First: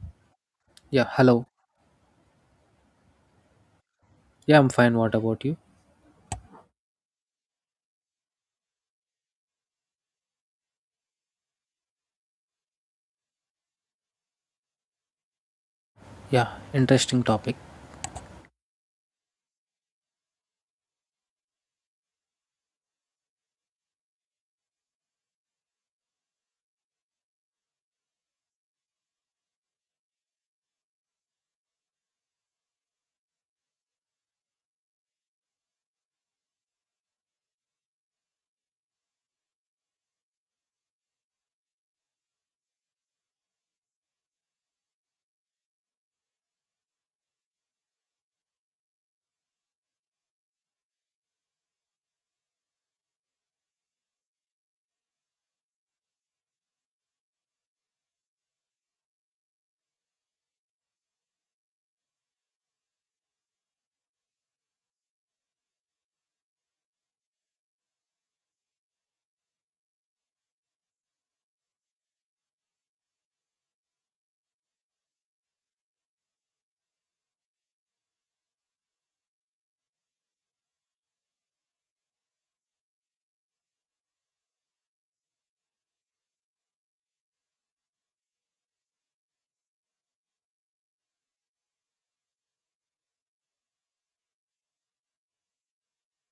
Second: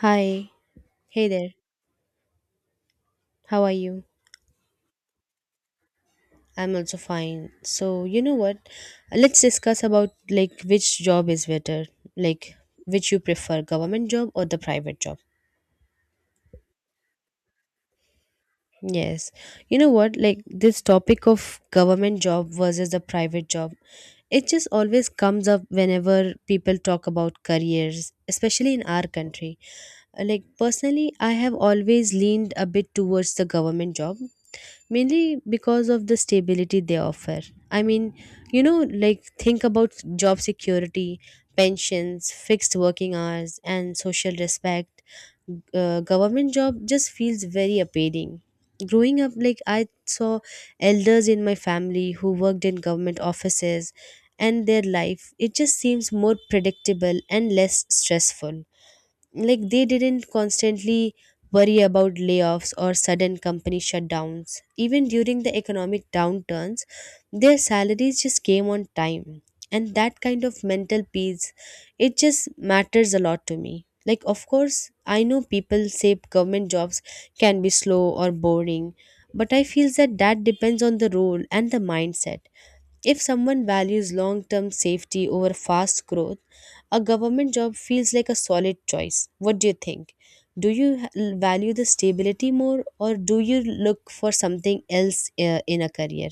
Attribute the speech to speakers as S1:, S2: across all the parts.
S1: Hi.
S2: Yeah,
S1: Hey
S2: hello.
S1: there. How are you?
S2: Yeah, I'm fine. What about you?
S1: I'm also fine. So, you know what? Let's discuss about like which job is better, like which you prefer, government job or the private job.
S2: Yeah, interesting topic.
S1: Yes. You know what? Like this topic of government job versus the private job, it just always comes up whenever people talk about careers, especially in our country. Like personally, I have always leaned a bit towards the government job mainly because of the stability they offer. I mean, you know, like think about job security, pensions, fixed working hours, and social respect. Government job just feels very appealing. Growing up, like I saw elders in my family who worked in government offices, and their life, it just seems more predictable and less stressful, like they didn't constantly worry about layoffs or sudden company shutdowns. Even during the economic downturns, their salaries just came on time, and that kind of mental peace, it just matters a lot to me. Like, of course, I know people say government jobs can be slow or boring, but I feel that that depends on the role and the mindset. If someone values long term safety over fast growth, a government job feels like a solid choice. What do you think? Do you ha- Value the stability more, or do you look for something else in a career?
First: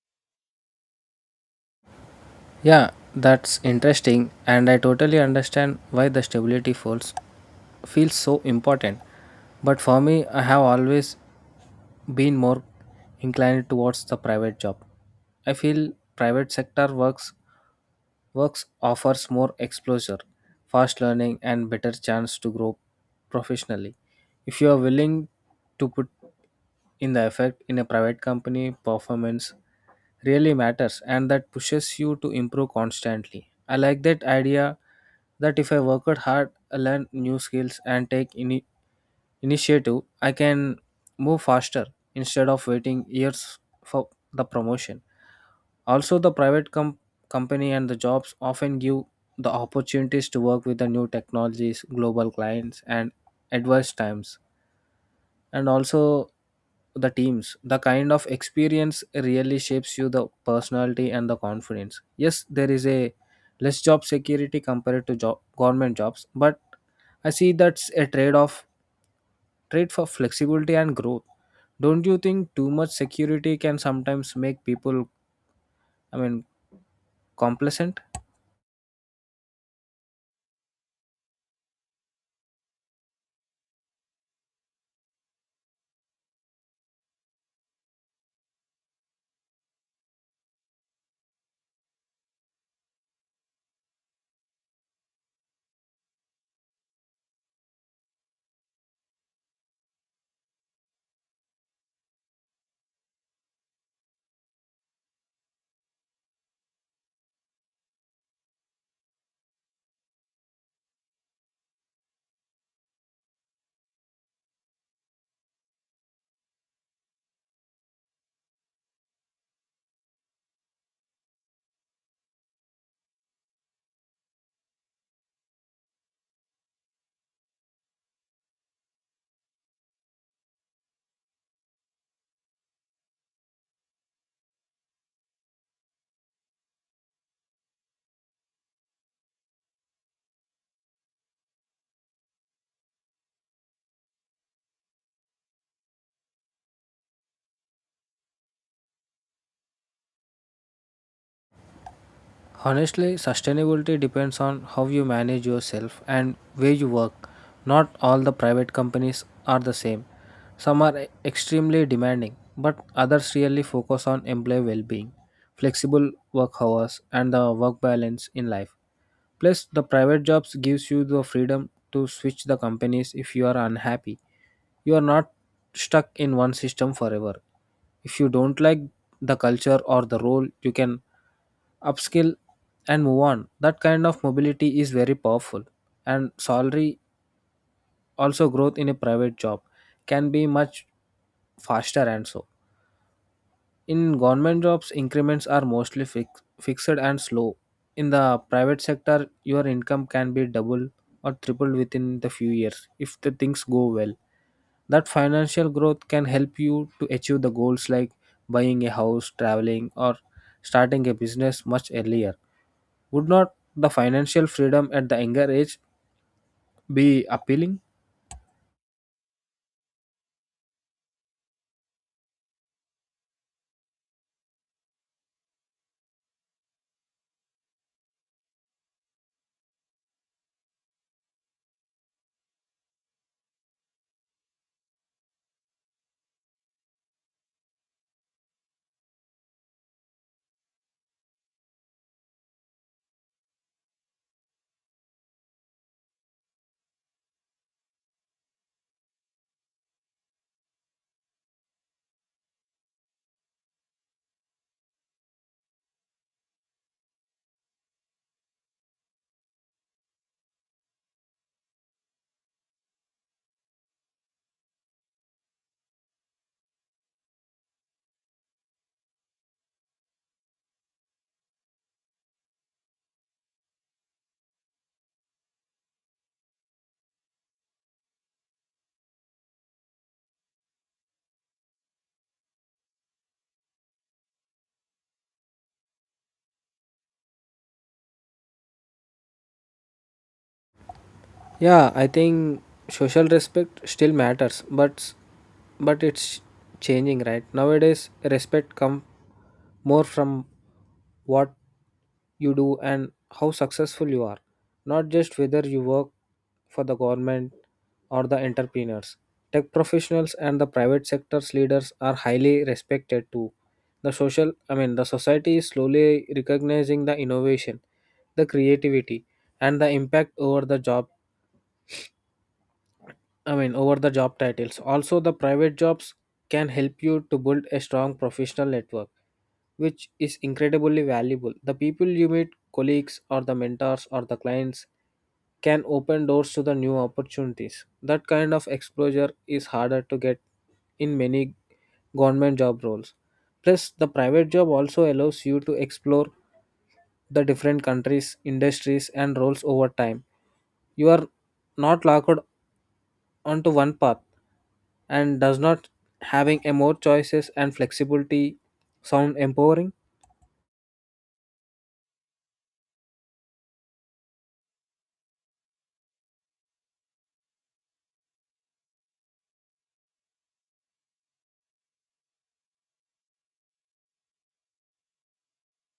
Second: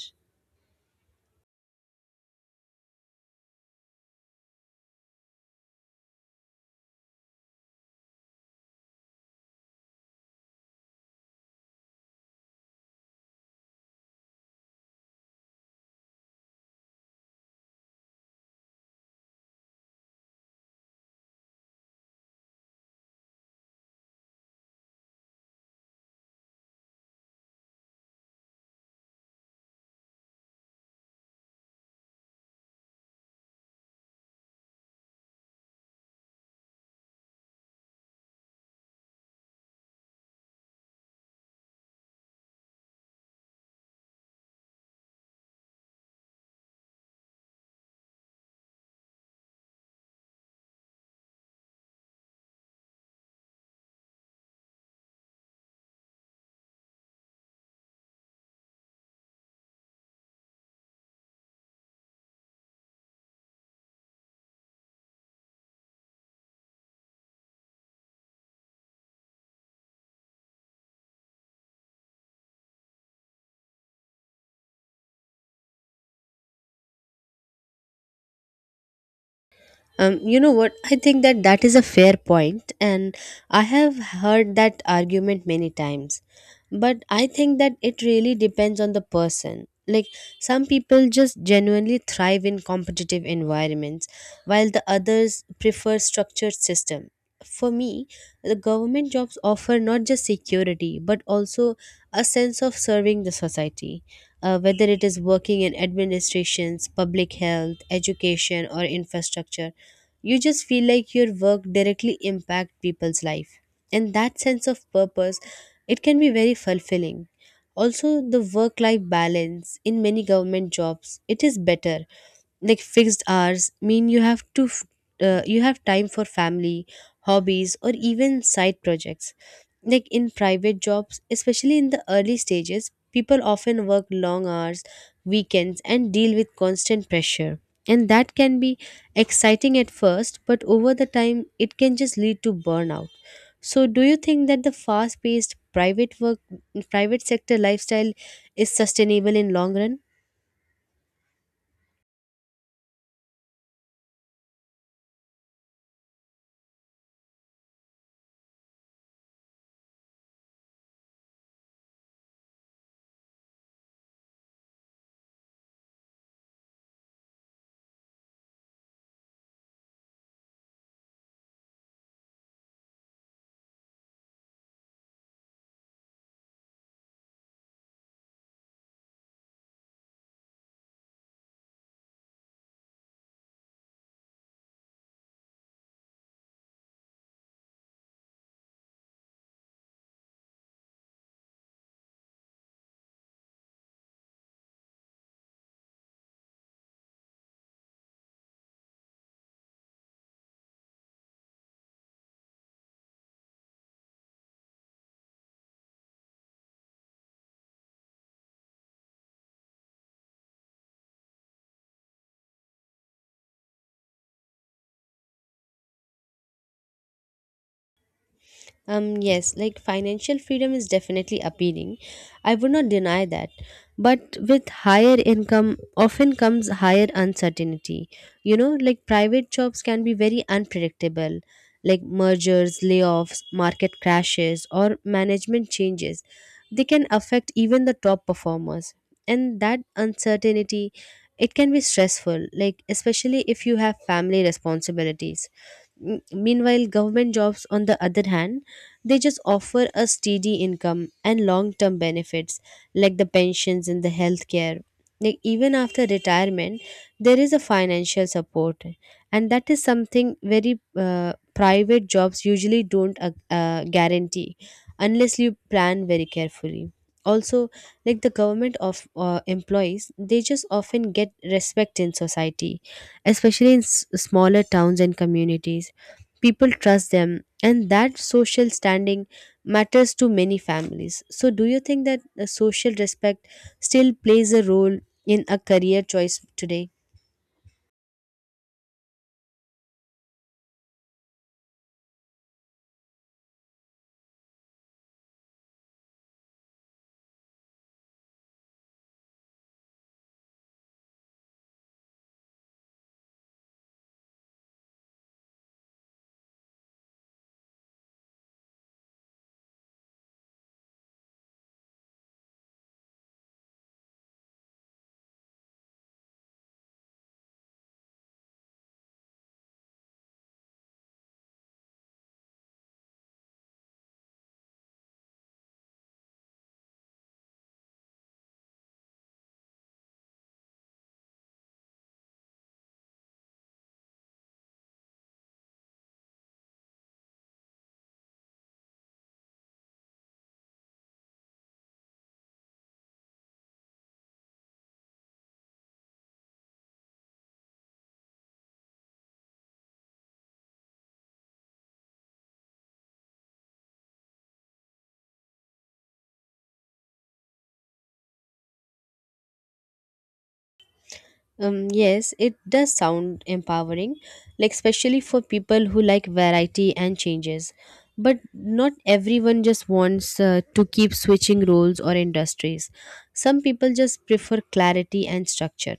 S2: Yeah, that's interesting, and I totally understand why the stability falls feels so important. But for me, I have always been more inclined towards the private job. I feel private sector works offers more exposure, fast learning, and better chance to grow professionally. If you are willing to put in the effect in a private company, performance really matters, and that pushes you to improve constantly. I like that idea that if I work hard, I learn new skills and take initiative. I can move faster instead of waiting years for the promotion. Also, company and the jobs often give the opportunities to work with the new technologies, global clients, and adverse times, and also the teams. The kind of experience really shapes you, the personality and the confidence. Yes, there is a less job security compared to job government jobs, but I see that's a trade for flexibility and growth. Don't you think too much security can sometimes make people, I mean, complacent?
S1: You know what? I think that that is a fair point, and I have heard that argument many times. But I think that it really depends on the person. Like, some people just genuinely thrive in competitive environments, while the others prefer structured system. For me, the government jobs offer not just security but also a sense of serving the society. Whether it is working in administrations, public health, education, or infrastructure, you just feel like your work directly impact people's life, and that sense of purpose, it can be very fulfilling. Also, the work life balance in many government jobs, it is better, like fixed hours mean you have to you have time for family, hobbies, or even side projects. Like in private jobs, especially in the early stages, people often work long hours, weekends, and deal with constant pressure, and that can be exciting at first, but over the time it can just lead to burnout. So do you think that the fast paced private work private sector lifestyle is sustainable in long run?
S2: Honestly, sustainability depends on how you manage yourself and where you work. Not all the private companies are the same. Some are extremely demanding, but others really focus on employee well being, flexible work hours, and the work balance in life. Plus, the private jobs gives you the freedom to switch the companies if you are unhappy. You are not stuck in one system forever. If you don't like the culture or the role, you can upskill and move on. That kind of mobility is very powerful, and salary, also growth in a private job can be much faster. And so in government jobs, increments are mostly fixed and slow. In the private sector, your income can be double or tripled within the few years if the things go well. That financial growth can help you to achieve the goals like buying a house, traveling, or starting a business much earlier. Would not the financial freedom at the younger age be appealing?
S1: Yes, like financial freedom is definitely appealing. I would not deny that. But with higher income, often comes higher uncertainty. You know, like private jobs can be very unpredictable, like mergers, layoffs, market crashes, or management changes. They can affect even the top performers. And that uncertainty, it can be stressful, like especially if you have family responsibilities. Meanwhile, government jobs, on the other hand, they just offer a steady income and long term benefits like the pensions and the healthcare. Like even after retirement, there is a financial support, and that is something very private jobs usually don't guarantee unless you plan very carefully. Also, like the government of employees, they just often get respect in society, especially in smaller towns and communities. People trust them, and that social standing matters to many families. So do you think that social respect still plays a role in a career choice today?
S2: Yeah, I think social respect still matters, but it's changing, right? Nowadays, respect come more from what you do and how successful you are, not just whether you work for the government or the entrepreneurs. Tech professionals and the private sector's leaders are highly respected too. The social, I mean, the society is slowly recognizing the innovation, the creativity, and the impact over the job, I mean, over the job titles. Also, the private jobs can help you to build a strong professional network, which is incredibly valuable. The people you meet, colleagues, or the mentors, or the clients, can open doors to the new opportunities. That kind of exposure is harder to get in many government job roles. Plus, the private job also allows you to explore the different countries, industries, and roles over time. You are not locked onto one path. And does not having a more choices and flexibility sound empowering?
S1: Um, yes, it does sound empowering, like especially for people who like variety and changes, but not everyone just wants to keep switching roles or industries. Some people just prefer clarity and structure,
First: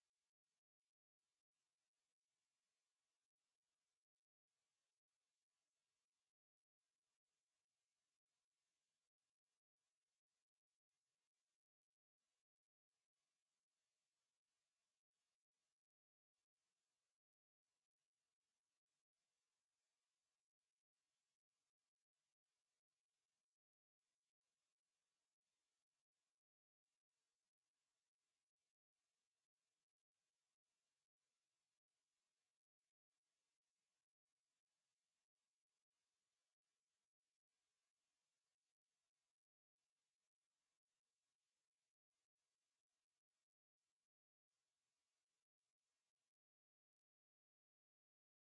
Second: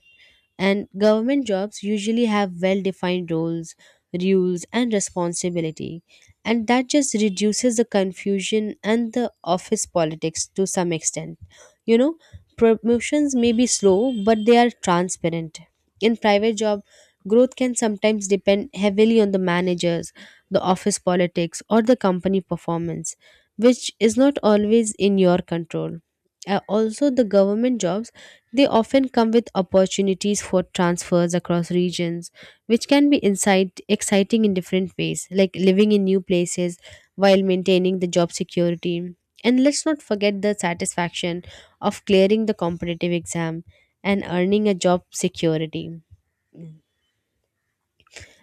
S1: and government jobs usually have well defined roles, rules, and responsibility, and that just reduces the confusion and the office politics to some extent. You know, promotions may be slow, but they are transparent. In private job, growth can sometimes depend heavily on the managers, the office politics, or the company performance, which is not always in your control. Also, the government jobs, they often come with opportunities for transfers across regions, which can be exciting in different ways, like living in new places while maintaining the job security. And let's not forget the satisfaction of clearing the competitive exam and earning a job security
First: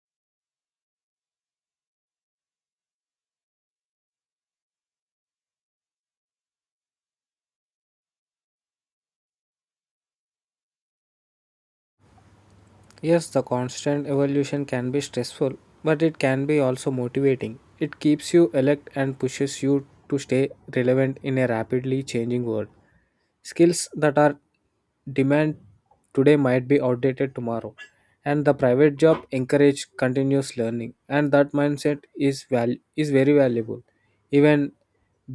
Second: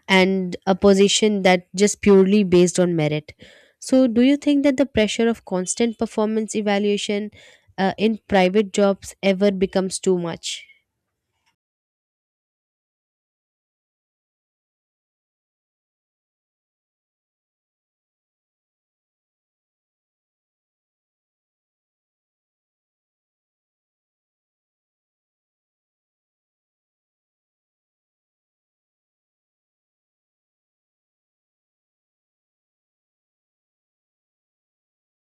S1: and a position that just purely based on merit. So, do you think that the pressure of constant performance evaluation in private jobs ever becomes too much?
S2: Yes, the constant evolution can be stressful, but it can be also motivating. It keeps you alert and pushes you to stay relevant in a rapidly changing world. Skills that are demand today might be outdated tomorrow, and the private job encourage continuous learning, and that mindset is very valuable. Even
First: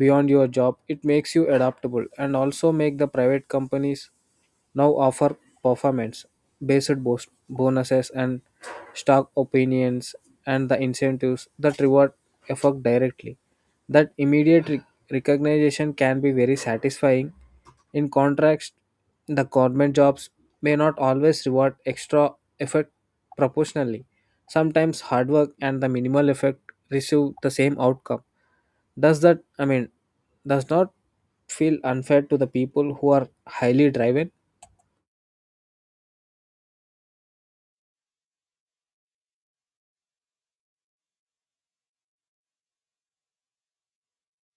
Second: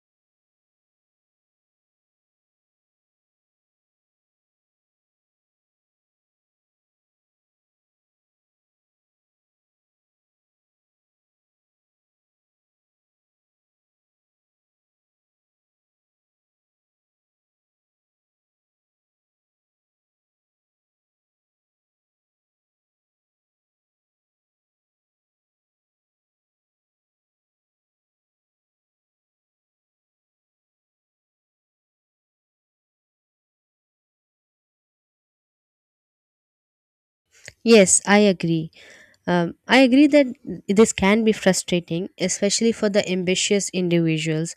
S2: beyond your job, it makes you adaptable, and also make the private companies now offer performance based boost bonuses and stock opinions and the incentives that reward effort directly. That immediate recognition can be very satisfying. In contrast, the government jobs may not always reward extra effort proportionally. Sometimes hard work and the minimal effort receive the same outcome. Does that, I mean, does not feel unfair to the people who are highly driven?
S1: Yes, I agree. I agree that this can be frustrating, especially for the ambitious individuals.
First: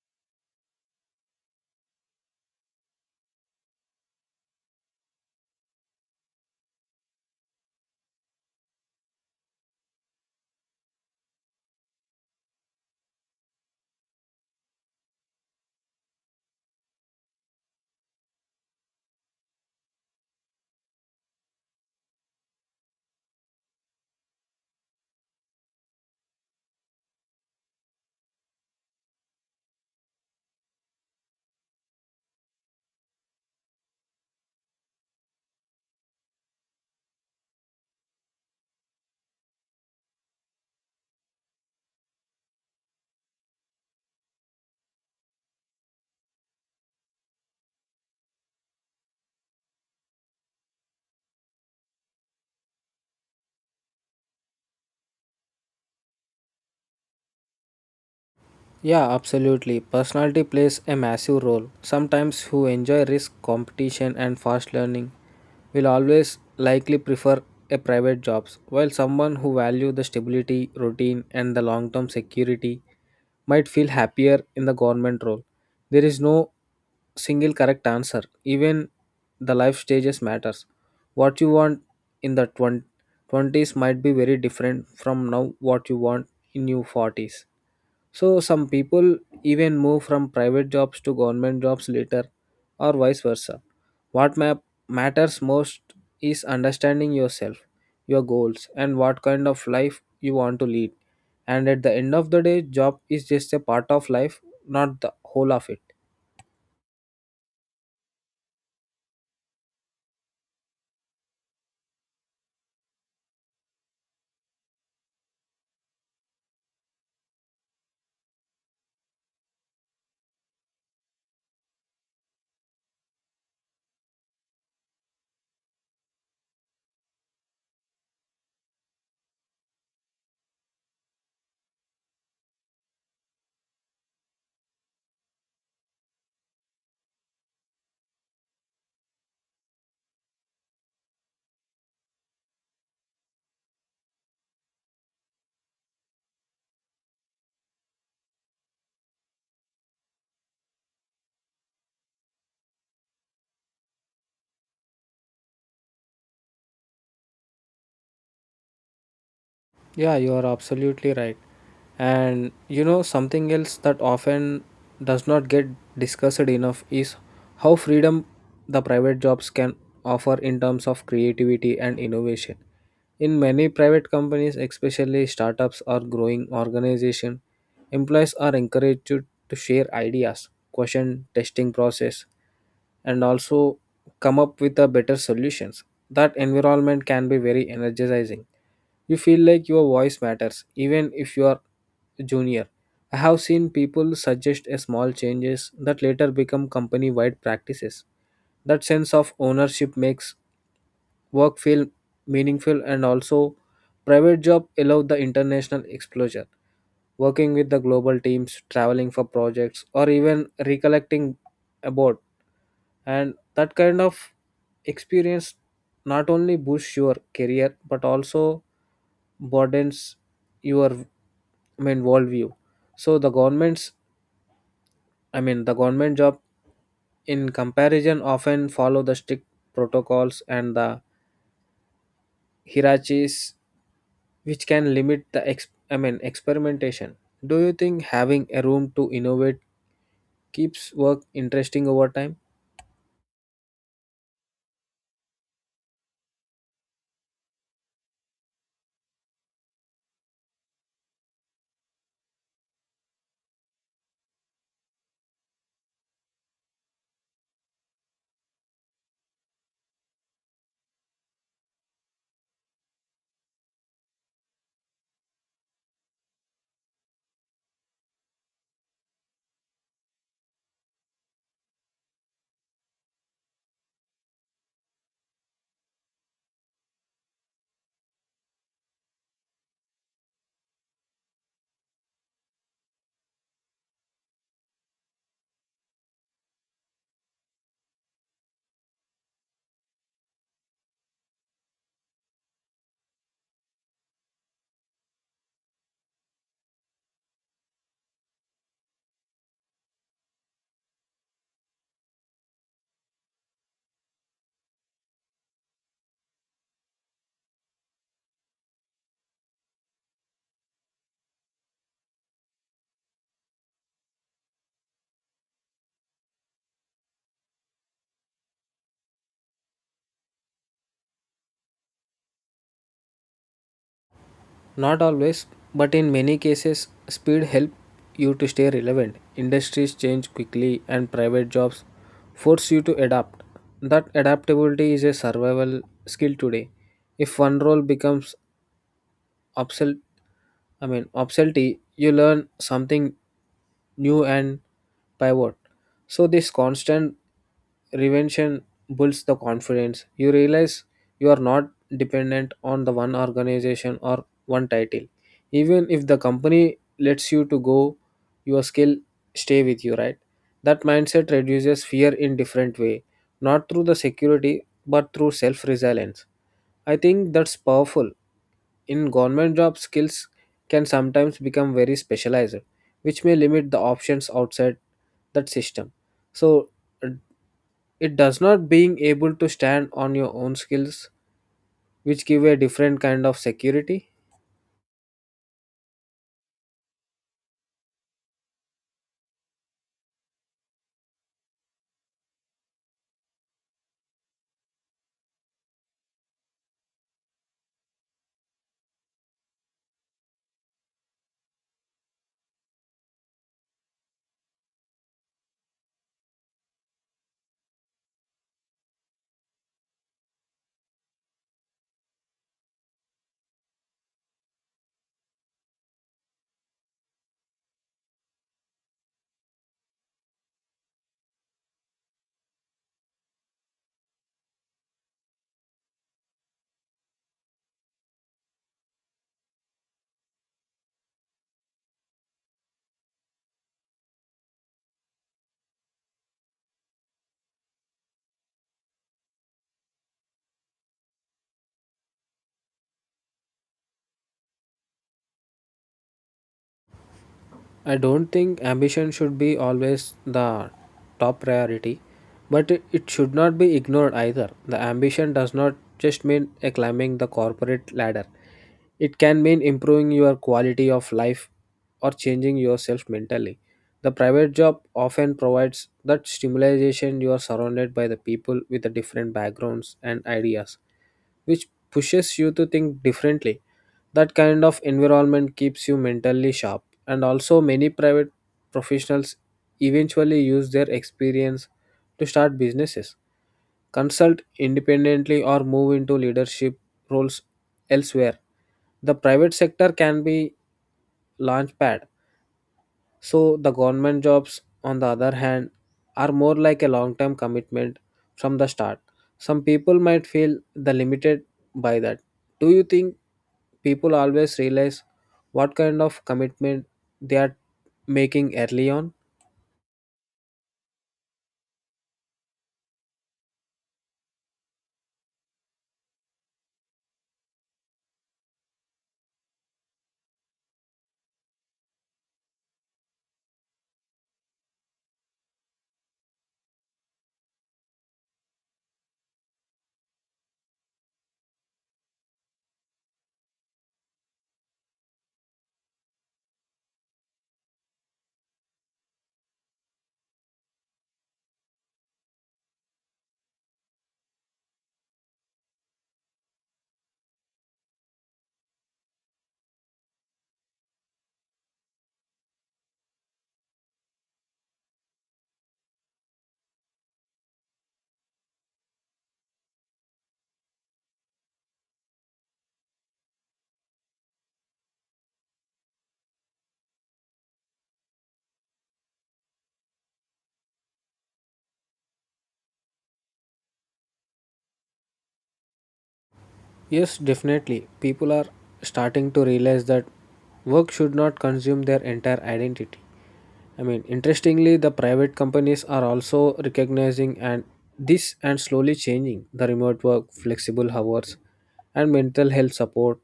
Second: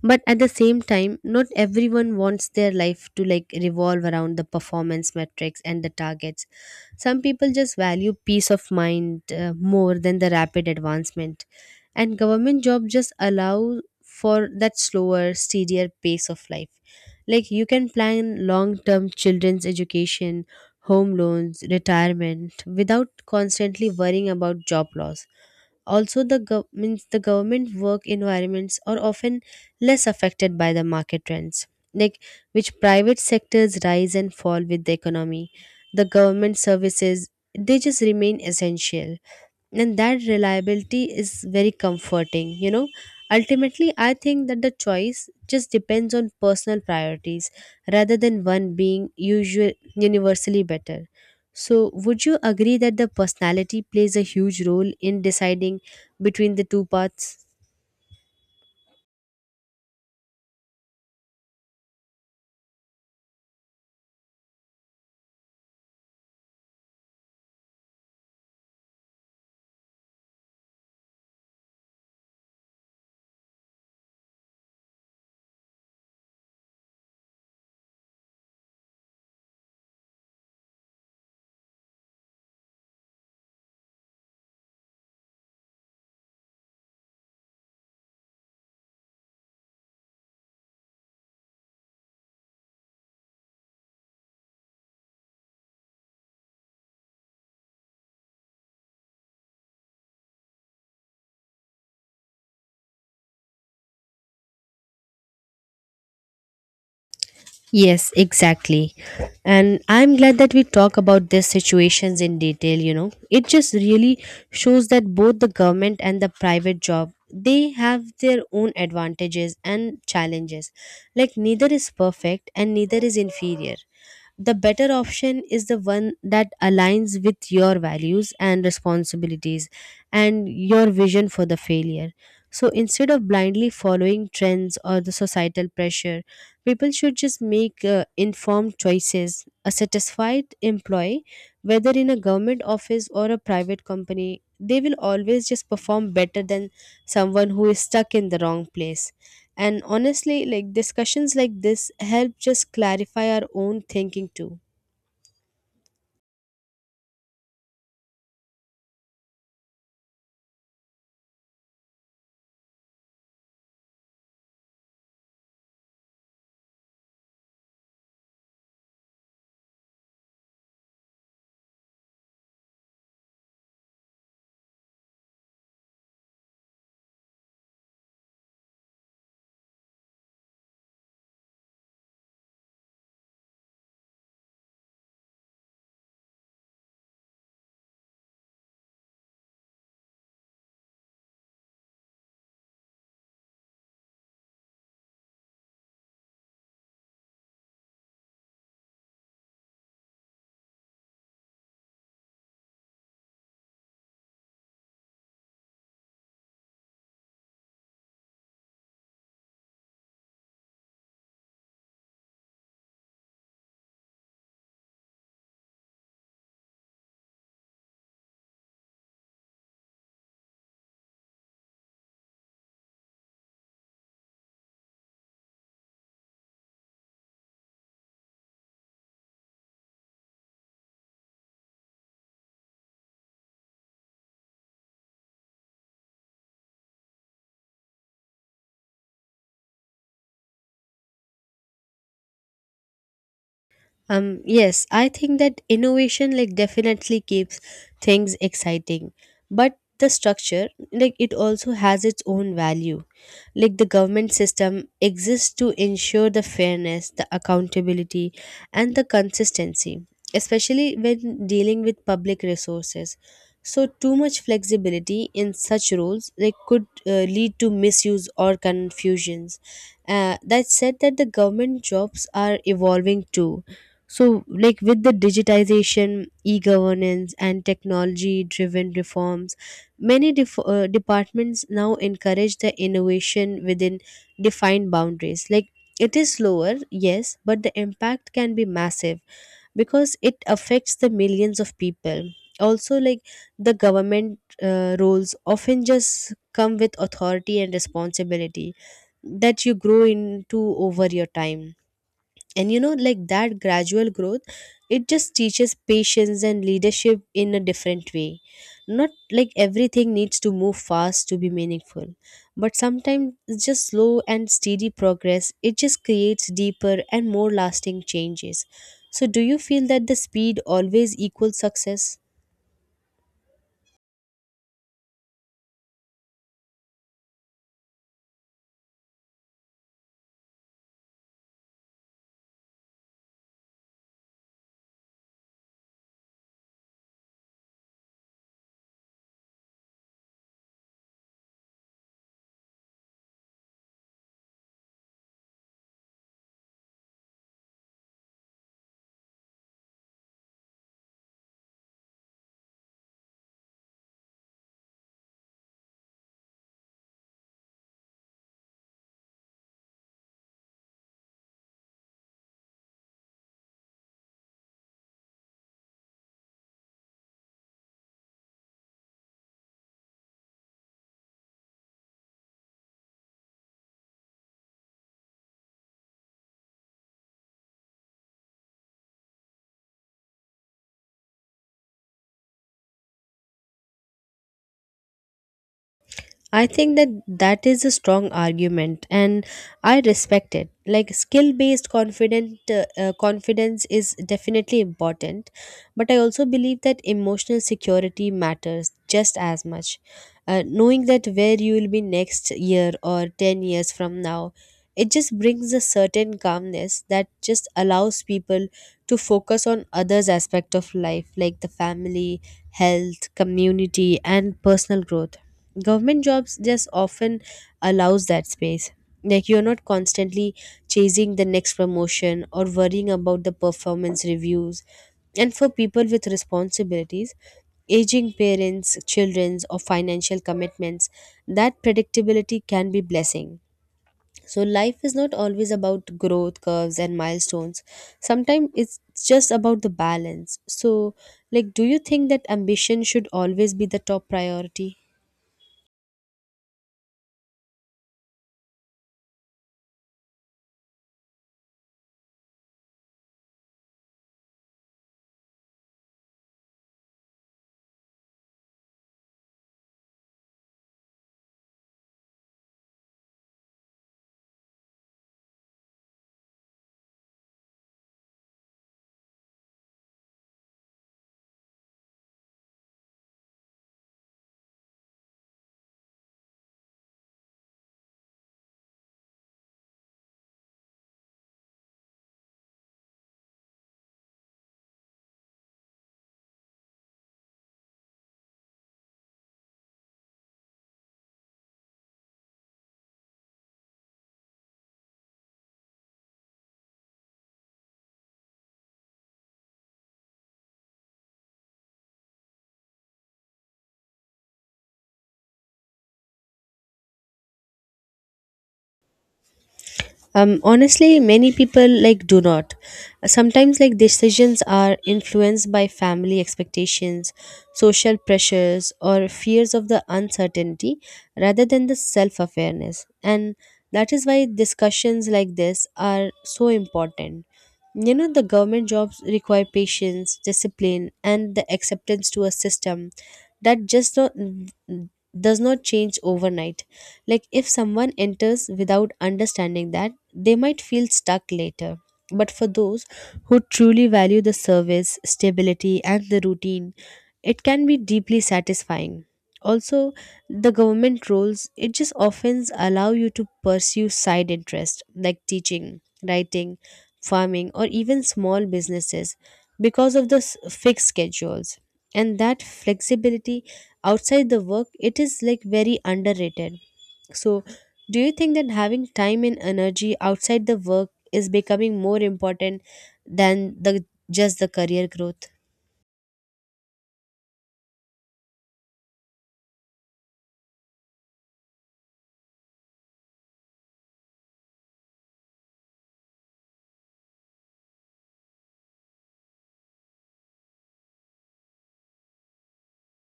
S1: But at the same time, not everyone wants their life to like revolve around the performance metrics and the targets. Some people just value peace of mind more than the rapid advancement, and government jobs just allow for that slower, steadier pace of life. Like you can plan long term children's education, home loans, retirement without constantly worrying about job loss. Also, the means the government work environments are often less affected by the market trends, like which private sectors rise and fall with the economy. The government services, they just remain essential, and that reliability is very comforting. You know, ultimately I think that the choice just depends on personal priorities rather than one being usual universally better. So would you agree that the personality plays a huge role in deciding between the two paths?
S2: Yeah, absolutely. Personality plays a massive role. Sometimes who enjoy risk, competition, and fast learning will always likely prefer a private jobs, while someone who value the stability, routine, and the long-term security might feel happier in the government role. There is no single correct answer. Even the life stages matters. What you want in the 20s might be very different from now what you want in your 40s. So some people even move from private jobs to government jobs later or vice versa. What ma- matters most is understanding yourself, your goals, and what kind of life you want to lead. And at the end of the day, job is just a part of life, not the whole of it.
S1: Yes, exactly. And I'm glad that we talk about these situations in detail, you know. It just really shows that both the government and the private job, they have their own advantages and challenges. Like neither is perfect and neither is inferior. The better option is the one that aligns with your values and responsibilities and your vision for the failure. So instead of blindly following trends or the societal pressure, people should just make informed choices. A satisfied employee, whether in a government office or a private company, they will always just perform better than someone who is stuck in the wrong place. And honestly, like discussions like this help just clarify our own thinking too.
S2: Yeah, you are absolutely right. And you know, something else that often does not get discussed enough is how freedom the private jobs can offer in terms of creativity and innovation. In many private companies, especially startups or growing organizations, employees are encouraged to share ideas, question testing process, and also come up with a better solutions. That environment can be very energizing. You feel like your voice matters, even if you are junior. I have seen people suggest a small changes that later become company wide practices. That sense of ownership makes work feel meaningful. And also, private job allow the international exposure. Working with the global teams, traveling for projects, or even recollecting about, and that kind of experience not only boosts your career but also broadens your, I mean, worldview. So the government's I mean the government job in comparison often follow the strict protocols and the hierarchies, which can limit I mean experimentation. Do you think having a room to innovate keeps work interesting over time?
S1: Yes, I think that innovation like definitely keeps things exciting, but the structure like it also has its own value. Like the government system exists to ensure the fairness, the accountability, and the consistency, especially when dealing with public resources. So too much flexibility in such roles like could lead to misuse or confusions. That said, that the government jobs are evolving too. So, like with the digitization, e governance, and technology driven reforms, many departments now encourage the innovation within defined boundaries. Like it is slower, yes, but the impact can be massive because it affects the millions of people. Also, like the government roles often just come with authority and responsibility that you grow into over your time. And you know, like that gradual growth, it just teaches patience and leadership in a different way. Not like everything needs to move fast to be meaningful, but sometimes just slow and steady progress, it just creates deeper and more lasting changes. So do you feel that the speed always equals success?
S2: Not always, but in many cases, speed helps you to stay relevant. Industries change quickly, and private jobs force you to adapt. That adaptability is a survival skill today. If one role becomes obsolete, I mean obsolete, you learn something new and pivot. So this constant reinvention builds the confidence. You realize you are not dependent on the one organization or one title. Even if the company lets you to go, your skill stay with you, right? That mindset reduces fear in different way, not through the security but through self-resilience. I think that's powerful. In government job, skills can sometimes become very specialized, which may limit the options outside that system. So it does not being able to stand on your own skills, which give a different kind of security.
S1: I think that that is a strong argument, and I respect it. Like skill-based confident confidence is definitely important, but I also believe that emotional security matters just as much. Knowing that where you will be next year or 10 years from now, it just brings a certain calmness that just allows people to focus on others aspect of life, like the family, health, community, and personal growth. Government jobs just often allows that space. Like you're not constantly chasing the next promotion or worrying about the performance reviews, and for people with responsibilities, aging parents, children's or financial commitments, that predictability can be blessing. So life is not always about growth curves and milestones. Sometimes it's just about the balance. So, like, do you think that ambition should always be the top priority?
S2: I don't think ambition should be always the top priority, but it should not be ignored either. The ambition does not just mean a climbing the corporate ladder. It can mean improving your quality of life or changing yourself mentally. The private job often provides that stimulation. You are surrounded by the people with the different backgrounds and ideas, which pushes you to think differently. That kind of environment keeps you mentally sharp, and also many private professionals eventually use their experience to start businesses, consult independently, or move into leadership roles elsewhere. The private sector can be launchpad. So the government jobs, on the other hand, are more like a long-term commitment from the start. Some people might feel the limited by that. Do you think people always realize what kind of commitment they are making early on?
S1: Honestly, many people like do not. Sometimes like decisions are influenced by family expectations, social pressures, or fears of the uncertainty rather than the self-awareness. And that is why discussions like this are so important. You know, the government jobs require patience, discipline, and the acceptance to a system that just not, does not change overnight. Like, if someone enters without understanding that, they might feel stuck later. But for those who truly value the service, stability, and the routine, it can be deeply satisfying. Also, the government roles, it just often allow you to pursue side interests like teaching, writing, farming, or even small businesses because of the fixed schedules. And that flexibility outside the work, it is like very underrated. So, do you think that having time and energy outside the work is becoming more important than the just the career growth?
S2: Yes, definitely. People are starting to realize that work should not consume their entire identity. I mean, interestingly, the private companies are also recognizing and this and slowly changing the remote work, flexible hours, and mental health support,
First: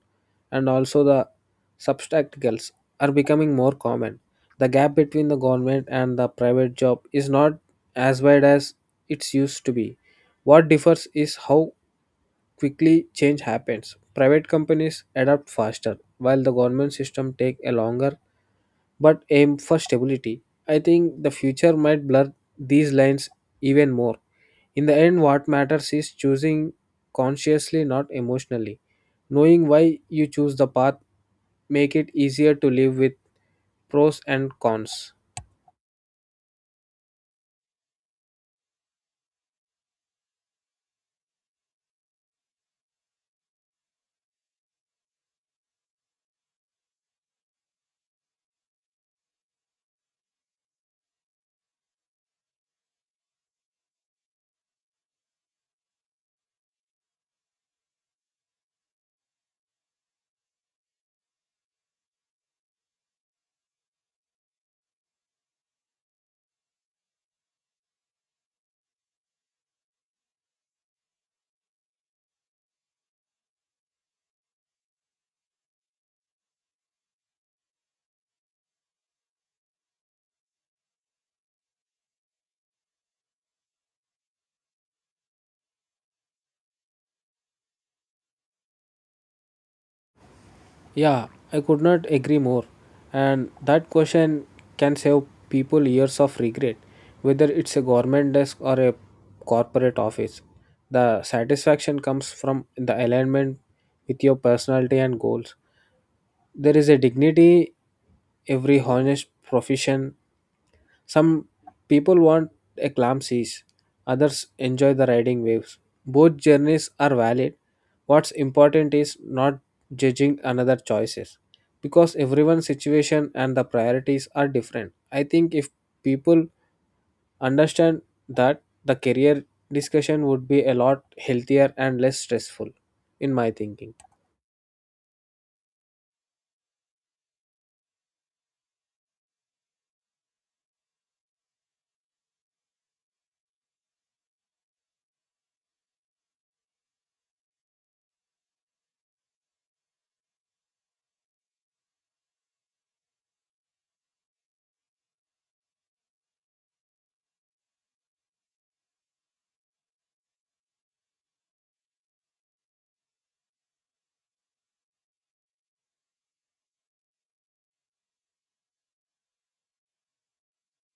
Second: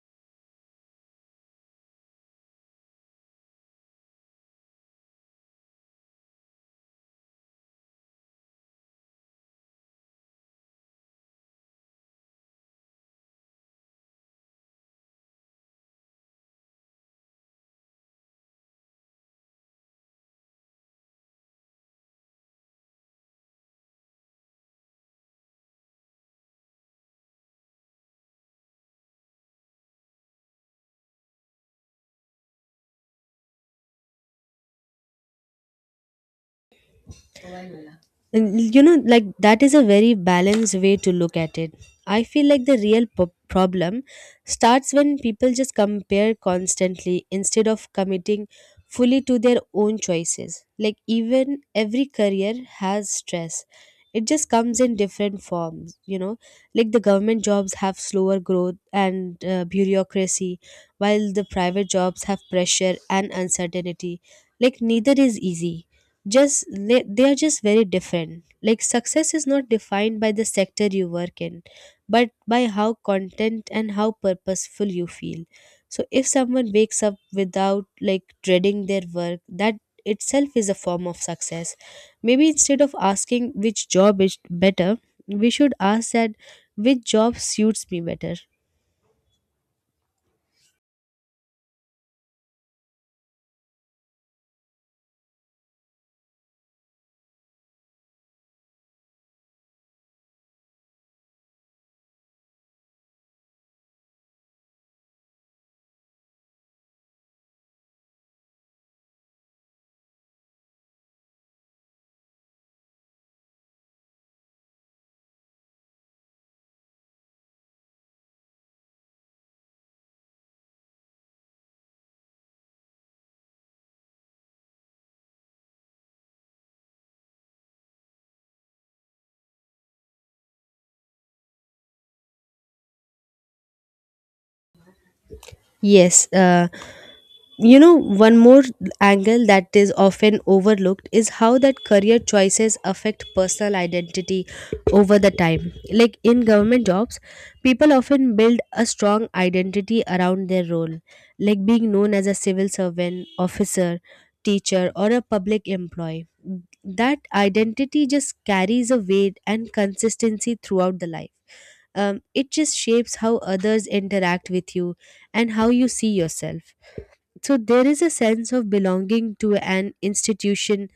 S2: and also the substacticals are becoming more common. The gap between the government and the private job is not as wide as it used to be. What differs is how quickly change happens. Private companies adapt faster, while the government system take a longer but aim for stability. I think the future might blur these lines even more. In the end, what matters is choosing consciously, not emotionally. Knowing why you choose the path make it easier to live with pros and cons.
S1: And you know, like that is a very balanced way to look at it. I feel like the real problem starts when people just compare constantly instead of committing fully to their own choices. Like, even every career has stress. It just comes in different forms, you know, like the government jobs have slower growth and bureaucracy, while the private jobs have pressure and uncertainty. Like neither is easy, just they are just very different. Like success is not defined by the sector you work in but by how content and how purposeful you feel. So if someone wakes up without like dreading their work, that itself is a form of success. Maybe instead of asking which job is better, we should ask that which job suits me better.
S2: Yeah, I could not agree more. And that question can save people years of regret, whether it's a government desk or a corporate office. The satisfaction comes from the alignment with your personality and goals. There is a dignity every honest profession. Some people want a calm seas, others enjoy the riding waves. Both journeys are valid. What's important is not judging another choices because everyone's situation and the priorities are different. I think if people understand that, the career discussion would be a lot healthier and less stressful in my thinking.
S1: Yes, you know, one more angle that is often overlooked is how that career choices affect personal identity over the time. Like in government jobs, people often build a strong identity around their role, like being known as a civil servant, officer, teacher, or a public employee. That identity just carries a weight and consistency throughout the life. It just shapes how others interact with you and how you see yourself. So there is a sense of belonging to an institution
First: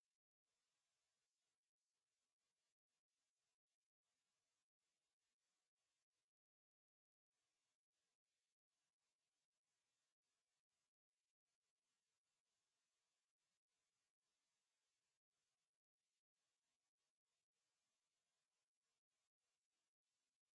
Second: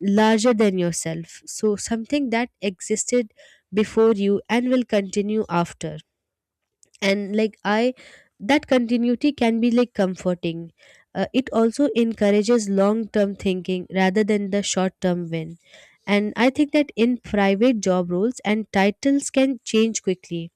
S1: larger than yourself. So something that existed before you and will continue after. And like I, that continuity can be like comforting. It also encourages long term thinking rather than the short term win. And I think that in private job roles and titles can change quickly,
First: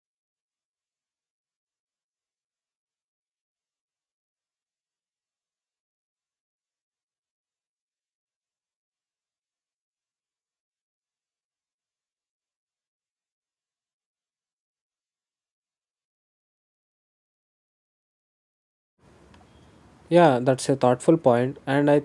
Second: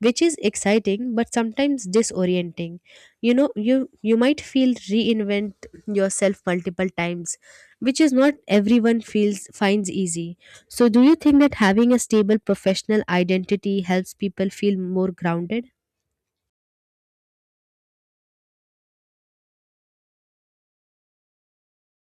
S1: which is exciting but sometimes disorienting. You know, you might feel reinvent yourself multiple times, which is not everyone feels finds easy. So do you think that having a stable professional identity helps people feel more grounded?
S2: Yeah, that's a thoughtful point, and I